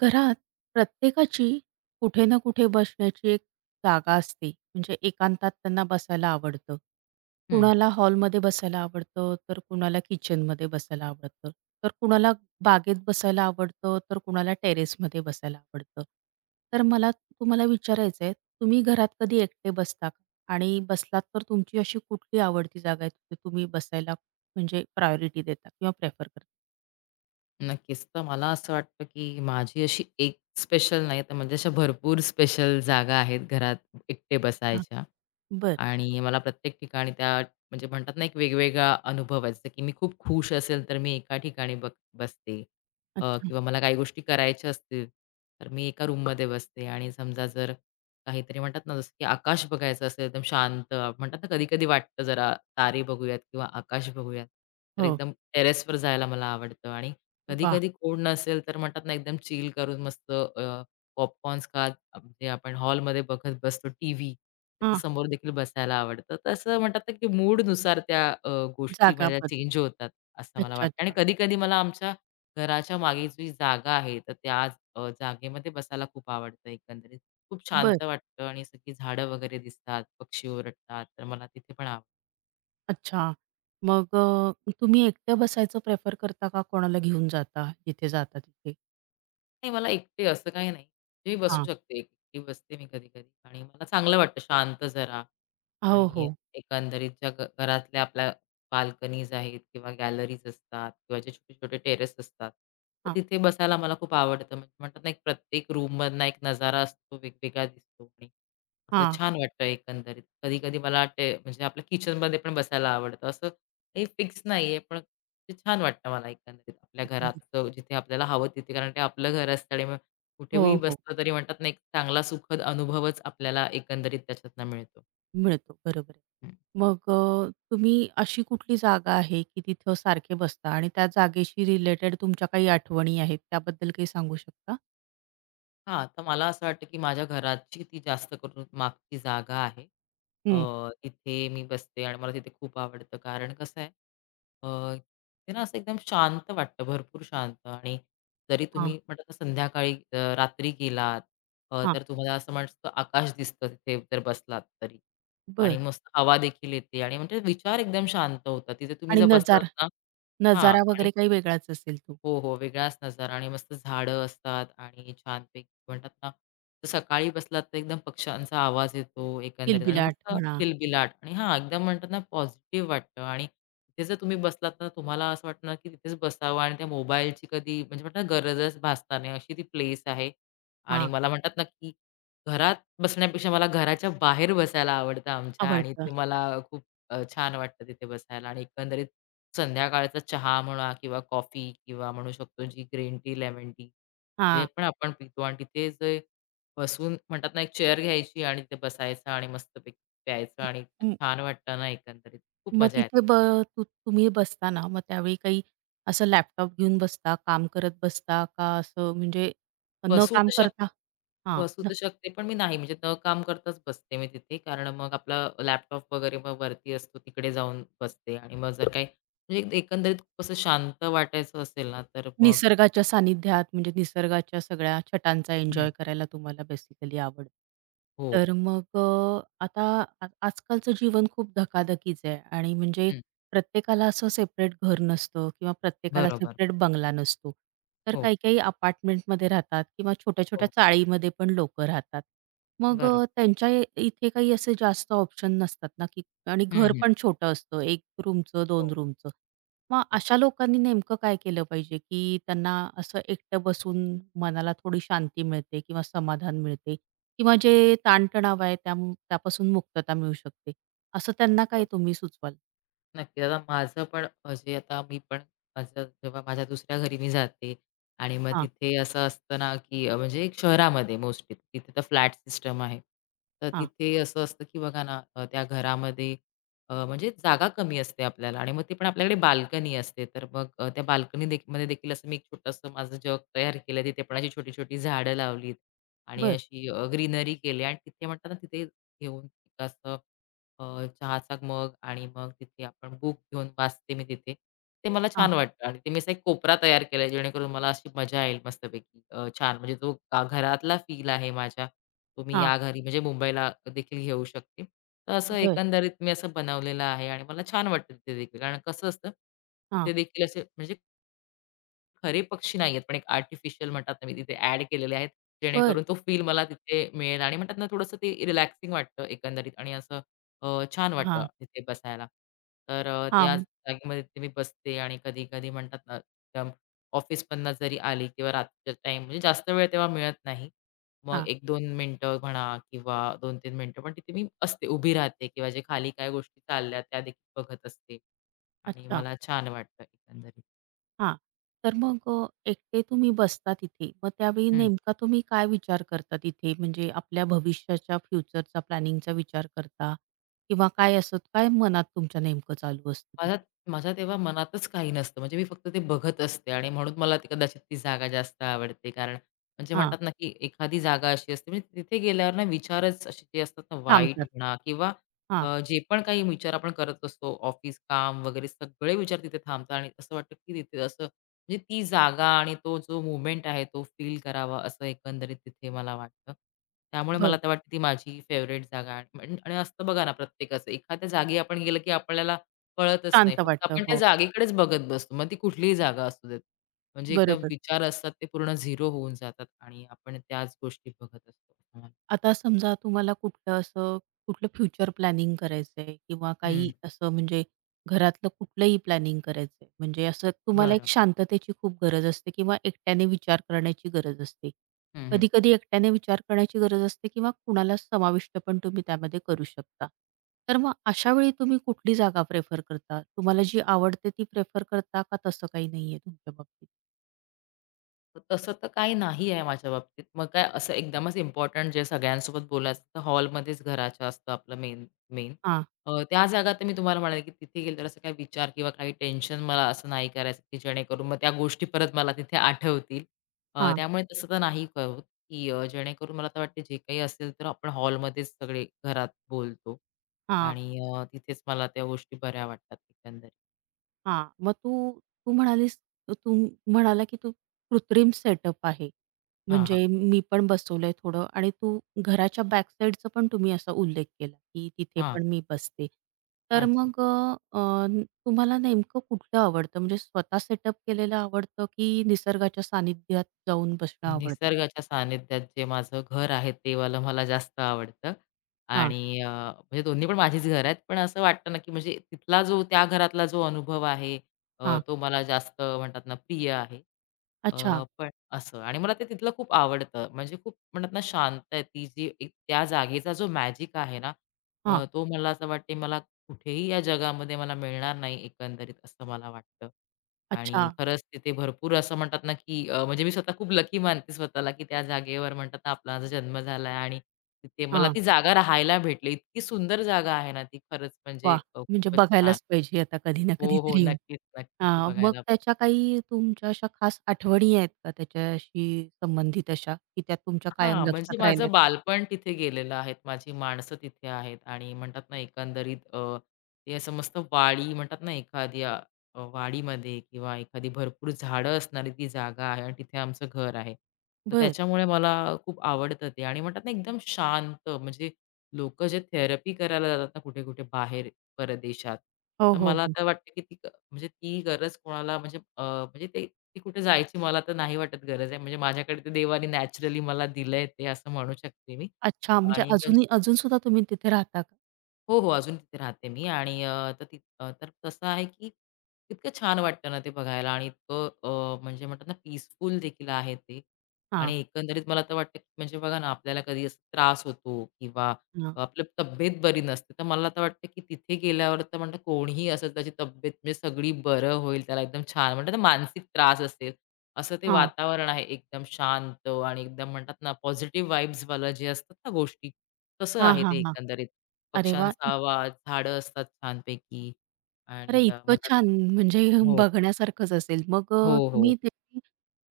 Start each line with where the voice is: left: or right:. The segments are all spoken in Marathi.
right: घरात प्रत्येकाची कुठे ना कुठे बसण्याची एक जागा असते. म्हणजे एकांतात त्यांना बसायला आवडतं.
left: हं,
right: कुणाला हॉलमध्ये बसायला आवडतं, तर कुणाला किचनमध्ये बसायला आवडतं, तर कुणाला बागेत बसायला आवडतं, तर कुणाला टेरेसमध्ये बसायला आवडतं. तर मला तुम्हाला विचारायचं आहे, तुम्ही घरात कधी एकटे बसता का? आणि बसलात तर तुमची अशी कुठली आवडती जागा आहे, तिथे तुम्ही बसायला म्हणजे प्रायोरिटी देता किंवा प्रेफर करता?
left: नक्कीच. तर मला असं वाटतं, की माझी अशी एक स्पेशल नाही, तर म्हणजे अशा भरपूर स्पेशल जागा आहेत घरात एकटे
right: हा.
left: बसायच्या.
right: बर.
left: आणि मला प्रत्येक ठिकाणी त्या म्हणजे म्हणतात ना, एक वेगवेगळा अनुभव आहे. जसं की मी खूप खुश असेल, तर मी एका ठिकाणी बसते.
right: अच्छा.
left: किंवा मला काही गोष्टी करायच्या असतील, तर मी एका रूममध्ये बसते आणि समजा जर काहीतरी म्हणतात ना, जसं की आकाश बघायचं असेल, एकदम शांत म्हणतात ना, कधी-कधी वाटतं जरा तारे बघूयात किंवा आकाश बघूयात, तर
right: हो.
left: एकदम टेरेसवर जायला मला आवडतं आणि कधी-कधी कोण नसेल, तर म्हणतात ना, एकदम चिल करून मस्त पॉपकॉर्न्स खात, म्हणजे आपण हॉलमध्ये बघत बसतो टीव्ही.
right: वा.
left: त्याच्यासमोर देखील बसायला आवडतं. तर असं म्हणतात ना, की मूडनुसार त्या गोष्टी
right: जागा
left: म्हणजे
right: बद
left: चेंज होतात, असं मला
right: अच्छा,
left: वाटतं. आणि
right: अच्छा.
left: कधी-कधी मला आमच्या घराच्या मागे जी जागा आहे, तर त्या जागेमध्ये बसायला खूप आवडतं एकंदरीत. खूप
right: बरं.
left: शांत वाटतं आणि सगळी झाडं वगैरे दिसतात, पक्षी ओरडतात, तर मला तिथे पण आवडतं.
right: अच्छा. मग तुम्ही एकटं बसायचं प्रेफर करता का कोणाला घेऊन जाता जिथे जाता तिथे?
left: नाही, मला एकटे असं काही नाही. मी बसू
right: हां.
left: शकते, एकटी बसते मी कधी-कधी आणि मला चांगलं वाटतं शांत जरा
right: हो,
left: आणि
right: हो.
left: एकंदरीत ज्या घरातल्या आपल्या बाल्कनीज आहेत किंवा गॅलरीज असतात किंवा जे छोटे-छोटे टेरेस असतात, तर
right: हां,
left: तिथे बसायला मला खूप आवडतं. म्हणजे म्हणतात ना, एक प्रत्येक रूममधनं एक नजारा असतो, वेगवेगळा दिसतो आणि असं
right: हां.
left: छान वाटतं एकंदरीत. कधी-कधी मला ते म्हणजे आपल्या किचनमध्ये पण बसायला आवडतं. असं काही फिक्स नाहीये, पण ते छान वाटतं मला एकंदरीत आपल्या
right: एकंदरीत.
left: घरात जिथे आपल्याला हवं तिथे. कारण ते आपलं घर असतं आणि
right: हो,
left: कुठेही
right: हो.
left: बसलं तरी म्हणतात ना, एक चांगला सुखद अनुभवच आपल्याला एकंदरीत त्याच्यातनं मिळतो.
right: मिळतो. बरोबर आहे. मग तुम्ही अशी कुठली जागा आहे की तिथं सारखे बसता आणि त्या जागेशी रिलेटेड तुमच्या काही आठवणी आहेत, त्याबद्दल काही सांगू शकता?
left: हां, तर मला असं वाटतं, की माझ्या घराची ती जास्त करून मागची जागा आहे. अ,
right: हं.
left: तिथे मी बसते आणि मला तिथे खूप आवडतं. कारण कसं आहे, अ, ते ना असं एकदम शांत वाटतं, भरपूर शांत आणि जरी
right: हां,
left: तुम्ही म्हटलं तर संध्याकाळी रात्री गेलात,
right: हां.
left: तर तुम्हाला असं मस्त आकाश दिसतं तिथे जर बसलात तरी आणि
right: बरं.
left: मस्त हवा देखील येते आणि म्हणजे विचार एकदम शांत होतात. तिथे तुम्ही
right: आणि
left: जर बसलात
right: नजारा,
left: ना. हां.
right: वगैरे काही वेगळाच असेल तो.
left: हो, हो. वेगळाच नजारा आणि मस्त झाडं असतात आणि छानपैकी म्हणतात ना, तर सकाळी बसलात तर एकदम पक्ष्यांचा आवाज येतो एकंदरीत आणि
right: किलबिलाट
left: मस्त
right: म्हणा.
left: किलबिलाट आणि हां, एकदम म्हणतात ना पॉझिटिव्ह वाटतं आणि तिथे जर तुम्ही बसलात तर तुम्हाला असं वाटणार की तिथेच बसावं आणि त्या मोबाईलची कधी म्हणजे म्हणतात ना गरजच भासणार नाही अशी ती प्लेस आहे आणि
right: हां.
left: मला म्हणतात ना की घरात बसण्यापेक्षा मला घराच्या बाहेर बसायला आवडतं आमच्या आणि
right: आवडतं.
left: ते मला खूप छान वाटतं तिथे बसायला आणि एकंदरीत संध्याकाळचा चहा म्हणा किंवा कॉफी किंवा म्हणू शकतो जी ग्रीन टी, लेमन टी, जे
right: हां.
left: पण आपण पितो आणि तिथे जे बसून म्हणतात ना, एक चेअर घ्यायची आणि तिथे बसायचं आणि मस्तपैकी प्यायचं
right: हं,
left: आणि इतकं
right: हं.
left: छान वाटतं ना एकंदरीत. खूप
right: मग
left: मजा
right: तिथे
left: येते तिथे.
right: तुम्ही बसता ना, मग त्यावेळी काही असं लॅपटॉप घेऊन बसता, काम करत बसता का? असं म्हणजे न
left: बसू
right: काम
left: तर शक
right: करता? हां.
left: बसू तर शकते, पण मी नाही म्हणजे न काम करताच बसते मी तिथे. कारण मग आपला लॅपटॉप वगैरे मग वरती असतो तिकडे जाऊन बसते आणि मग जर काही म्हणजे एकंदरीत खूप असं शांत वाटायचं असेल ना, तर मग
right: निसर्गाच्या सानिध्यात म्हणजे निसर्गाच्या सगळ्या छटांचा
left: हं.
right: एन्जॉय करायला तुम्हाला बेसिकली आवड.
left: हो.
right: तर मग आता आजकालचं जीवन खूप धकाधकीचं आहे आणि म्हणजे
left: हं.
right: प्रत्येकाला असं सेपरेट घर नसतं किंवा प्रत्येकाला
left: बरोबर.
right: सेपरेट बंगला नसतो. तर
left: हो,
right: काही-काही अपार्टमेंटमध्ये राहतात किंवा छोट्या-छोट्या
left: हो.
right: चाळीमध्ये पण लोकं राहतात. मग
left: बरोबर.
right: त्यांच्या इथे काही असे जास्त ऑप्शन नसतात ना, की आणि
left: हं,
right: घर
left: हं.
right: पण छोटं असतं. 1 रूमचं, 2
left: हो,
right: रूमचं. मग
left: बरं,
right: अशा लोकांनी नेमकं काय केलं पाहिजे, की त्यांना असं एकटं बसून मनाला थोडी शांती मिळते किंवा समाधान मिळते किंवा जे ताणतणाव आहे, त्यापासून मुक्तता मिळू शकते. असं त्यांना काय
left: बरं.
right: तुम्ही सुचवाल?
left: नक्की. आता माझं पण जे आता मी पण जेव्हा माझ्या दुसऱ्या घरी मी जाते आणि मग
right: हां,
left: तिथे असं असतं ना, की म्हणजे एक शहरामध्ये मोस्टली तिथे तर फ्लॅट सिस्टम आहे. तर
right: हां.
left: तिथे असं असतं, की बघा ना त्या घरामध्ये म्हणजे जागा कमी असते आपल्याला आणि मग ते पण आपल्याकडे बाल्कनी असते. तर मग त्या बाल्कनी मध्ये देखील असं मी एक छोटंसं माझं जग तयार केलं. तिथे पण अशी छोटी-छोटी झाडं लावलीत आणि
right: बरं.
left: अशी ग्रीनरी केली आणि तिथे म्हणतात ना, तिथे घेऊन असं चहाचा मग आणि मग तिथे आपण बुक घेऊन वाचते मी तिथे. ते मला
right: हां,
left: छान वाटतं आणि ते मी असा एक कोपरा तयार केलाय जेणेकरून मला अशी मजा येईल मस्तपैकी. छान म्हणजे जो घरातला फील आहे माझ्या, तो मी
right: हां.
left: या घरी म्हणजे मुंबईला देखील घेऊ शकते. तर असं
right: बरं.
left: एकंदरीत मी असं बनवलेलं आहे आणि मला छान वाटतं तिथे देखील. कारण कसं असतं,
right: हां.
left: तिथे देखील असे म्हणजे खरे पक्षी नाहीयेत, पण एक आर्टिफिशियल म्हणतात ना, मी तिथे ॲड केलेले आहेत.
right: बरं.
left: जेणेकरून तो फील मला तिथे मिळेल आणि म्हणतात ना, थोडंसं ते रिलॅक्सिंग वाटतं एकंदरीत आणि असं अ, छान वाटतं
right: हां,
left: तिथे बसायला. तर त्या
right: हां,
left: जागेमध्ये तिथे मी बसते आणि कधी-कधी म्हणतात ना, एकदम ऑफिसमधनं जरी आली किंवा रात्रीच्या टाईम म्हणजे जास्त वेळ तेव्हा मिळत नाही. मग
right: हां.
left: 1-2 मिनिटं म्हणा किंवा 2-3 मिनिटं, पण तिथे मी असते, उभी राहते किंवा जे खाली काय गोष्टी चालल्या त्यादेखील बघत असते आणि
right: अच्छा.
left: मला छान वाटतं एकंदरीत.
right: हां. तर मग एकटे तुम्ही बसता तिथे. मग त्यावेळी नेमका तुम्ही काय विचार करता तिथे? म्हणजे आपल्या भविष्याच्या फ्युचरचा प्लॅनिंगचा विचार करता किंवा काय असत, काय मनात तुमच्या नेमकं चालू असतं तिथे?
left: माझ्या माझ्या तेव्हा मनातच काही नसतं. म्हणजे मी फक्त ते बघत असते आणि म्हणून मला ती कदाचित ती जागा जास्त आवडते. कारण म्हणजे
right: हां.
left: म्हणतात ना, की एखादी जागा अशी असते म्हणजे तिथे गेल्यावर ना विचारच असे जे असतात ना वाईट
right: थांबतात.
left: म्हणा किंवा
right: हां.
left: जे पण काही विचार आपण करत असतो ऑफिस, काम वगैरे सगळे विचार तिथे थांबतात आणि असं वाटतं, की तिथे असं म्हणजे ती जागा आणि तो जो मोमेंट आहे तो फील करावा असं एकंदरीत तिथे मला वाटतं. त्यामुळे मला
right: बरं.
left: तर वाटतं ती माझी फेव्हरेट जागा आहे. आणि आणि असतं बघा ना प्रत्येकाचं एखाद्या जागी आपण गेलं, की आपल्याला कळतच नाही.
right: शांत
left: फक्त
right: वाटतं.
left: आपण त्या
right: हो.
left: जागेकडेच बघत बसतो. मग ती कुठलीही जागा असू देत. म्हणजे एकदा
right: बरोबर.
left: विचार असतात ते पूर्ण झिरो होऊन जातात आणि आपण त्याच गोष्टी बघत असतो.
right: आता समजा तुम्हाला कुठलं असं कुठलं फ्युचर प्लॅनिंग करायचंय किंवा
left: हं,
right: काही असं म्हणजे घरातलं कुठलंही प्लॅनिंग करायचंय, म्हणजे असं तुम्हाला एक
left: बरं.
right: शांततेची खूप गरज असते किंवा एकट्याने विचार करण्याची गरज असते.
left: हं, हं.
right: कधी-कधी एकट्याने विचार करण्याची गरज असते किंवा कुणाला समाविष्ट पण तुम्ही त्यामध्ये करू शकता. तर मग अशा वेळी तुम्ही कुठली जागा प्रेफर करता? तुम्हाला जी आवडते ती प्रेफर करता का, तसं काही नाहीये तुमच्या बाबतीत?
left: तसं तर काही नाही आहे माझ्या बाबतीत. मग काय असं एकदमच इम्पोर्टंट जे सगळ्यांसोबत बोलायचं तर हॉलमध्येच घराच्या असतं आपलं मेन मेन.
right: हां,
left: त्या जागा तर मी तुम्हाला म्हणाले, की तिथे गेले तर असं काही विचार किंवा काही टेन्शन मला असं नाही करायचं, की जेणेकरून मग त्या गोष्टी परत मला तिथे आठवतील.
right: हां,
left: त्यामुळे तसं तर नाही होत, की जेणेकरून मला तर वाटते जे काही असेल तर आपण हॉलमध्येच सगळे घरात बोलतो
right: हां.
left: आणि तिथेच मला त्या गोष्टी बऱ्या वाटतात एकंदरीत.
right: हां, मग तू तू म्हणालीस तू म्हणाला, की तू कृत्रिम सेटअप आहे.
left: हां, हां.
right: म्हणजे मी पण बसवलंय थोडं, आणि तू घराच्या बॅक साईडचा पण तुम्ही असा उल्लेख केला, की तिथे
left: हां.
right: पण मी बसते. तर
left: अच्छा.
right: मग अ, अ, तुम्हाला नेमकं कुठलं आवडतं? म्हणजे स्वतः सेटअप केलेलं आवडतं, की निसर्गाच्या सानिध्यात जाऊन बसणं आवडतं?
left: निसर्गाच्या सानिध्यात जे माझं घर आहे ते वालं मला जास्त आवडतं
right: हां,
left: आणि म्हणजे दोन्ही पण माझीच घरं आहेत. पण असं वाटतं ना, की म्हणजे तिथला जो त्या घरातला जो अनुभव आहे
right: हां.
left: तो मला जास्त म्हणतात ना प्रिय आहे.
right: अच्छा.
left: पण असं आणि मला ते तिथलं खूप आवडतं. म्हणजे खूप म्हणतात ना शांत आहे ती जी एक त्या जागेचा जो मॅजिक आहे ना
right: हां.
left: तो मला असं वाटते मला कुठेही या जगामध्ये मला मिळणार नाही एकंदरीत असं मला वाटतं. आणि
right: अच्छा.
left: खरंच तिथे भरपूर असं म्हणतात ना, की म्हणजे मी स्वतः खूप लकी मानते स्वतःला, की त्या जागेवर म्हणतात ना, आपला माझा जन्म झालाय आणि तिथे मला
right: हां.
left: ती जागा राहायला भेटली. इतकी सुंदर जागा आहे ना ती खरंच म्हणजे
right: वाह! म्हणजे
left: खूपच छान.
right: बघायलाच पाहिजे आता कधी ना
left: हो, हो.
right: कधीतरी.
left: नक्कीच, नक्कीच
right: हां, मग
left: बघायला
right: त्याच्या काही तुमच्या अशा खास आठवणी आहेत का त्याच्याशी संबंधित अशा, की त्या तुमच्या कायम
left: हां, म्हणजे
right: लक्षात राहिल्यात?
left: माझं बालपण तिथे गेलेलं आहे. माझी माणसं तिथे आहेत आणि म्हणतात ना एकंदरीत ते असं मस्त वाडी म्हणतात ना एखाद्या वाडीमध्ये किंवा एखादी भरपूर झाडं असणारी ती जागा आहे आणि तिथे आमचं घर आहे. तर
right: बरं.
left: त्याच्यामुळे मला खूप आवडतं ते आणि म्हणतात ना एकदम शांत म्हणजे लोकं जे थेरपी करायला जातात ना कुठे-कुठे बाहेर परदेशात,
right: हो,
left: तर
right: हो,
left: मला
right: हो.
left: तर वाटतं की ती म्हणजे ती गरज कोणाला म्हणजे म्हणजे ते ती कुठे जायची मला तर नाही वाटत गरज आहे. म्हणजे माझ्याकडे ते देवाने नॅचरली मला दिलंय ते असं म्हणू शकते मी.
right: अच्छा, म्हणजे
left: आणि म्हणजे
right: अजूनसुद्धा तुम्ही तिथे राहता का?
left: हो, हो. अजून तिथे राहते मी आणि तर ती तर कसं आहे, की इतकं छान वाटतं ना ते बघायला आणि इतकं म्हणजे म्हणतात ना पीसफुल देखील आहे ते आणि
right: हां,
left: एकंदरीत मला तर वाटतं, की म्हणजे बघा ना आपल्याला कधी असा त्रास होतो किंवा
right: हां,
left: आपली तब्येत बरी नसते. तर मला तर वाटतं, की तिथे गेल्यावर तर म्हणतात कोणीही असं त्याची तब्येत म्हणजे सगळी बरं होईल, त्याला एकदम छान म्हणतात ना मानसिक त्रास असेल, असं ते
right: हां,
left: वातावरण आहे एकदम शांत आणि एकदम म्हणतात ना पॉझिटिव्ह वाइब्सवालं जे असतात ना गोष्टी, तसं
right: हां,
left: आहे
right: हां,
left: ते
right: हां.
left: एकंदरीत.
right: अरे वाह!
left: पक्ष्यांचा आवाज, झाडं असतात छानपैकी
right: अरे,
left: आणि
right: इतकं
left: म्हणतात
right: छान! म्हणजे
left: हो,
right: बघण्यासारखंच असेल. मग
left: हो, हो.
right: तुम्ही त्याची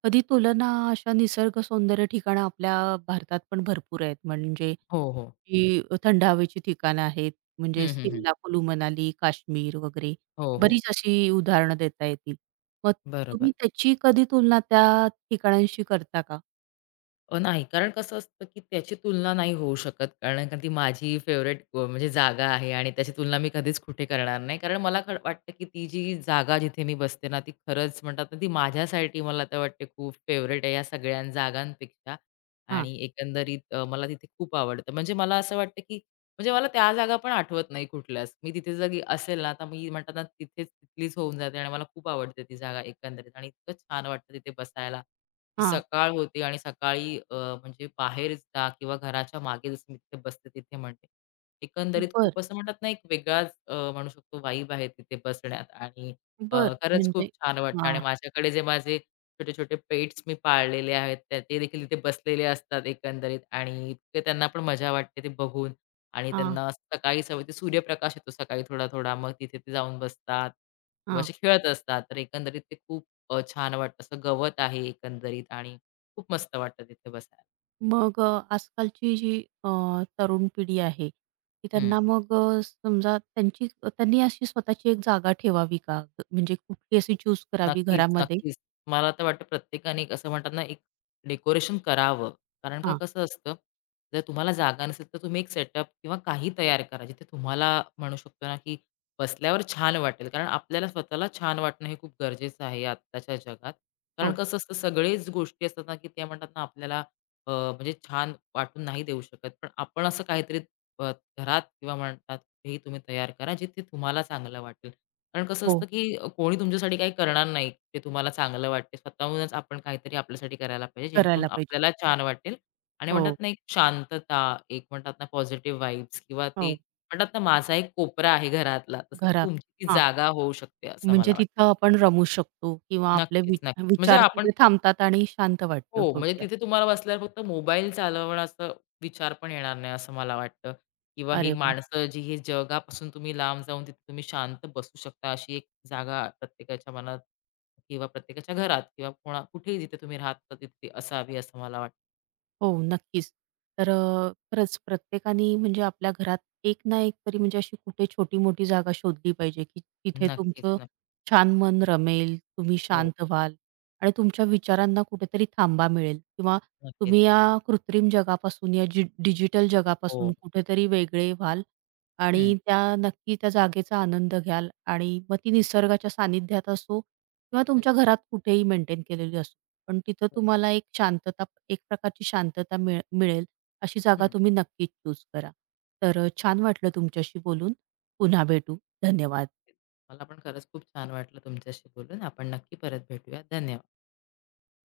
right: कधी तुलना अशा निसर्ग सौंदर्य ठिकाणं आपल्या भारतात पण भरपूर आहेत. म्हणजे
left: हो, हो.
right: जी थंड हवेची ठिकाणं आहेत, म्हणजे
left: हं, हं, हं.
right: सिमला, कुलू मनाली, काश्मीर वगैरे
left: हो, हो.
right: बरीच अशी उदाहरणं देता येतील. मग
left: बरोबर.
right: तुम्ही त्याची कधी तुलना त्या ठिकाणांशी करता का?
left: नाही. कारण कसं असतं, की त्याची तुलना नाही होऊ शकत. कारण का ती माझी फेव्हरेट म्हणजे जागा आहे आणि त्याची तुलना मी कधीच कुठे करणार नाही. कारण मला खरं वाटतं, की ती जी जागा जिथे मी बसते ना, ती खरंच म्हणतात ना, ती माझ्यासाठी मला तर वाटते खूप फेव्हरेट आहे या सगळ्या जागांपेक्षा
right: हां,
left: आणि एकंदरीत मला तिथे खूप आवडतं. म्हणजे मला असं वाटतं, की म्हणजे मला त्या जागा पण आठवत नाही कुठल्याच. मी तिथे जरी असेल ना, तर मी म्हणतात ना, तिथेच तिथलीच होऊन जाते आणि मला खूप आवडते ती जागा एकंदरीत आणि इतकं छान वाटतं तिथे बसायला. जी
right: हां.
left: सकाळ होते आणि सकाळी म्हणजे बाहेर जा किंवा घराच्या मागे जसं मी तिथे बसते तिथे म्हणते. एकंदरीत
right: बरं,
left: खूप असं म्हणतात ना, एक वेगळाच म्हणू शकतो वाइब आहे तिथे बसण्यात आणि अ,
right: बरं.
left: खरंच
right: म्हणजे
left: खूप छान वाटतं आणि
right: हां,
left: माझ्याकडे जे माझे छोटे-छोटे पेट्स मी पाळलेले आहेत, ते देखील तिथे बसलेले असतात एकंदरीत आणि इतकं त्यांना पण मजा वाटते ते बघून आणि
right: हां,
left: त्यांना सकाळी सवय ते सूर्यप्रकाश येतो सकाळी थोडा-थोडा, मग तिथे ते जाऊन बसतात किंवा
right: हां.
left: असे खेळत असतात. तर एकंदरीत ते खूप छान वाटतं. असं गवत आहे एकंदरीत आणि खूप मस्त वाटतं तिथे बसायला.
right: मग आजकालची जी तरुण पिढी आहे, की त्यांना मग समजा त्यांची त्यांनी अशी स्वतःची एक जागा ठेवावी का? म्हणजे कुठली अशी चूज करावी
left: नक्कीच,
right: घरामध्ये?
left: नक्कीच. मला तर वाटतं प्रत्येकाने एक असं म्हणतात ना, एक डेकोरेशन करावं. कारण का
right: हां.
left: कसं असतं, जर तुम्हाला जागा नसेल तर तुम्ही एक सेटअप किंवा काही तयार करा. जिथे तुम्हाला म्हणू शकतो ना, की बसल्यावर छान वाटेल. कारण आपल्याला स्वतःला छान वाटणं हे खूप गरजेचं आहे आत्ताच्या जगात. कारण
right: हो,
left: कसं असतं सगळेच गोष्टी असतात ना, की त्या म्हणतात ना आपल्याला म्हणजे छान वाटून नाही देऊ शकत. पण आपण असं काहीतरी अ, घरात किंवा म्हणतात, हे तुम्ही तयार करा, जिथे तुम्हाला चांगलं वाटेल. कारण कसं
right: हो.
left: असतं, की कोणी तुमच्यासाठी काही करणार नाही. ते तुम्हाला चांगलं वाटेल. स्वतःहूनच आपण काहीतरी आपल्यासाठी करायला पाहिजे, जेणेकरून
right: करायला पाहिजे.
left: आपल्याला छान वाटेल आणि म्हणतात
right: हो,
left: ना, एक शांतता, एक म्हणतात ना, पॉझिटिव्ह वाइब्स किंवा ते
right: हो.
left: म्हणतात ना, माझा एक कोपरा आहे घरातला, तसं
right: घरात.
left: तुमची ती
right: हां.
left: जागा होऊ शकते, असं
right: म्हणजे
left: मला
right: तिथं
left: वाटतं.
right: आपण रमू शकतो किंवा आपले
left: नक्कीच, नक्कीच. म्हणजे
right: विचार
left: आपण
right: तिथे थांबतात आणि शांत वाटतं
left: हो, म्हणजे
right: थोडक्यात.
left: तिथे तुम्हाला बसल्यावर फक्त मोबाईल चालवण्याचा विचार पण येणार नाही असं मला वाटतं किंवा ही
right: अरे वाह!
left: माणसं जी ही जगापासून तुम्ही लांब जाऊन तिथे तुम्ही शांत बसू शकता अशी एक जागा प्रत्येकाच्या मनात किंवा प्रत्येकाच्या घरात किंवा कोणा कुठेही जिथे तुम्ही राहता तिथे असावी असं मला वाटतं.
right: हो, नक्कीच. तर खरंच प्रत्येकाने म्हणजे आपल्या घरात एक ना एक तरी, म्हणजे अशी कुठे छोटी-मोठी जागा शोधली पाहिजे, की तिथे
left: नक्कीच,
right: तुमचं
left: नक्की.
right: छान मन रमेल, तुम्ही
left: हो,
right: शांत व्हाल आणि तुमच्या विचारांना कुठेतरी थांबा मिळेल किंवा
left: नक्कीच.
right: तुम्ही या कृत्रिम जगापासून, या जी डिजिटल जगापासून
left: हो.
right: कुठेतरी वेगळे व्हाल
left: हं,
right: आणि त्या नक्की त्या जागेचा आनंद घ्याल. आणि मग ती निसर्गाच्या सानिध्यात असो किंवा
left: हं.
right: तुमच्या घरात कुठेही मेंटेन केलेली असो. पण तिथं
left: बरोबर.
right: तुम्हाला एक शांतता, एक प्रकारची शांतता मिळेल. अशी जागा
left: हं.
right: तुम्ही नक्कीच चूज करा. तर छान वाटलं तुमच्याशी बोलून. पुन्हा भेटू. धन्यवाद.
left: मला पण खरंच खूप छान वाटलं तुमच्याशी बोलून. आपण नक्की परत भेटूया. धन्यवाद.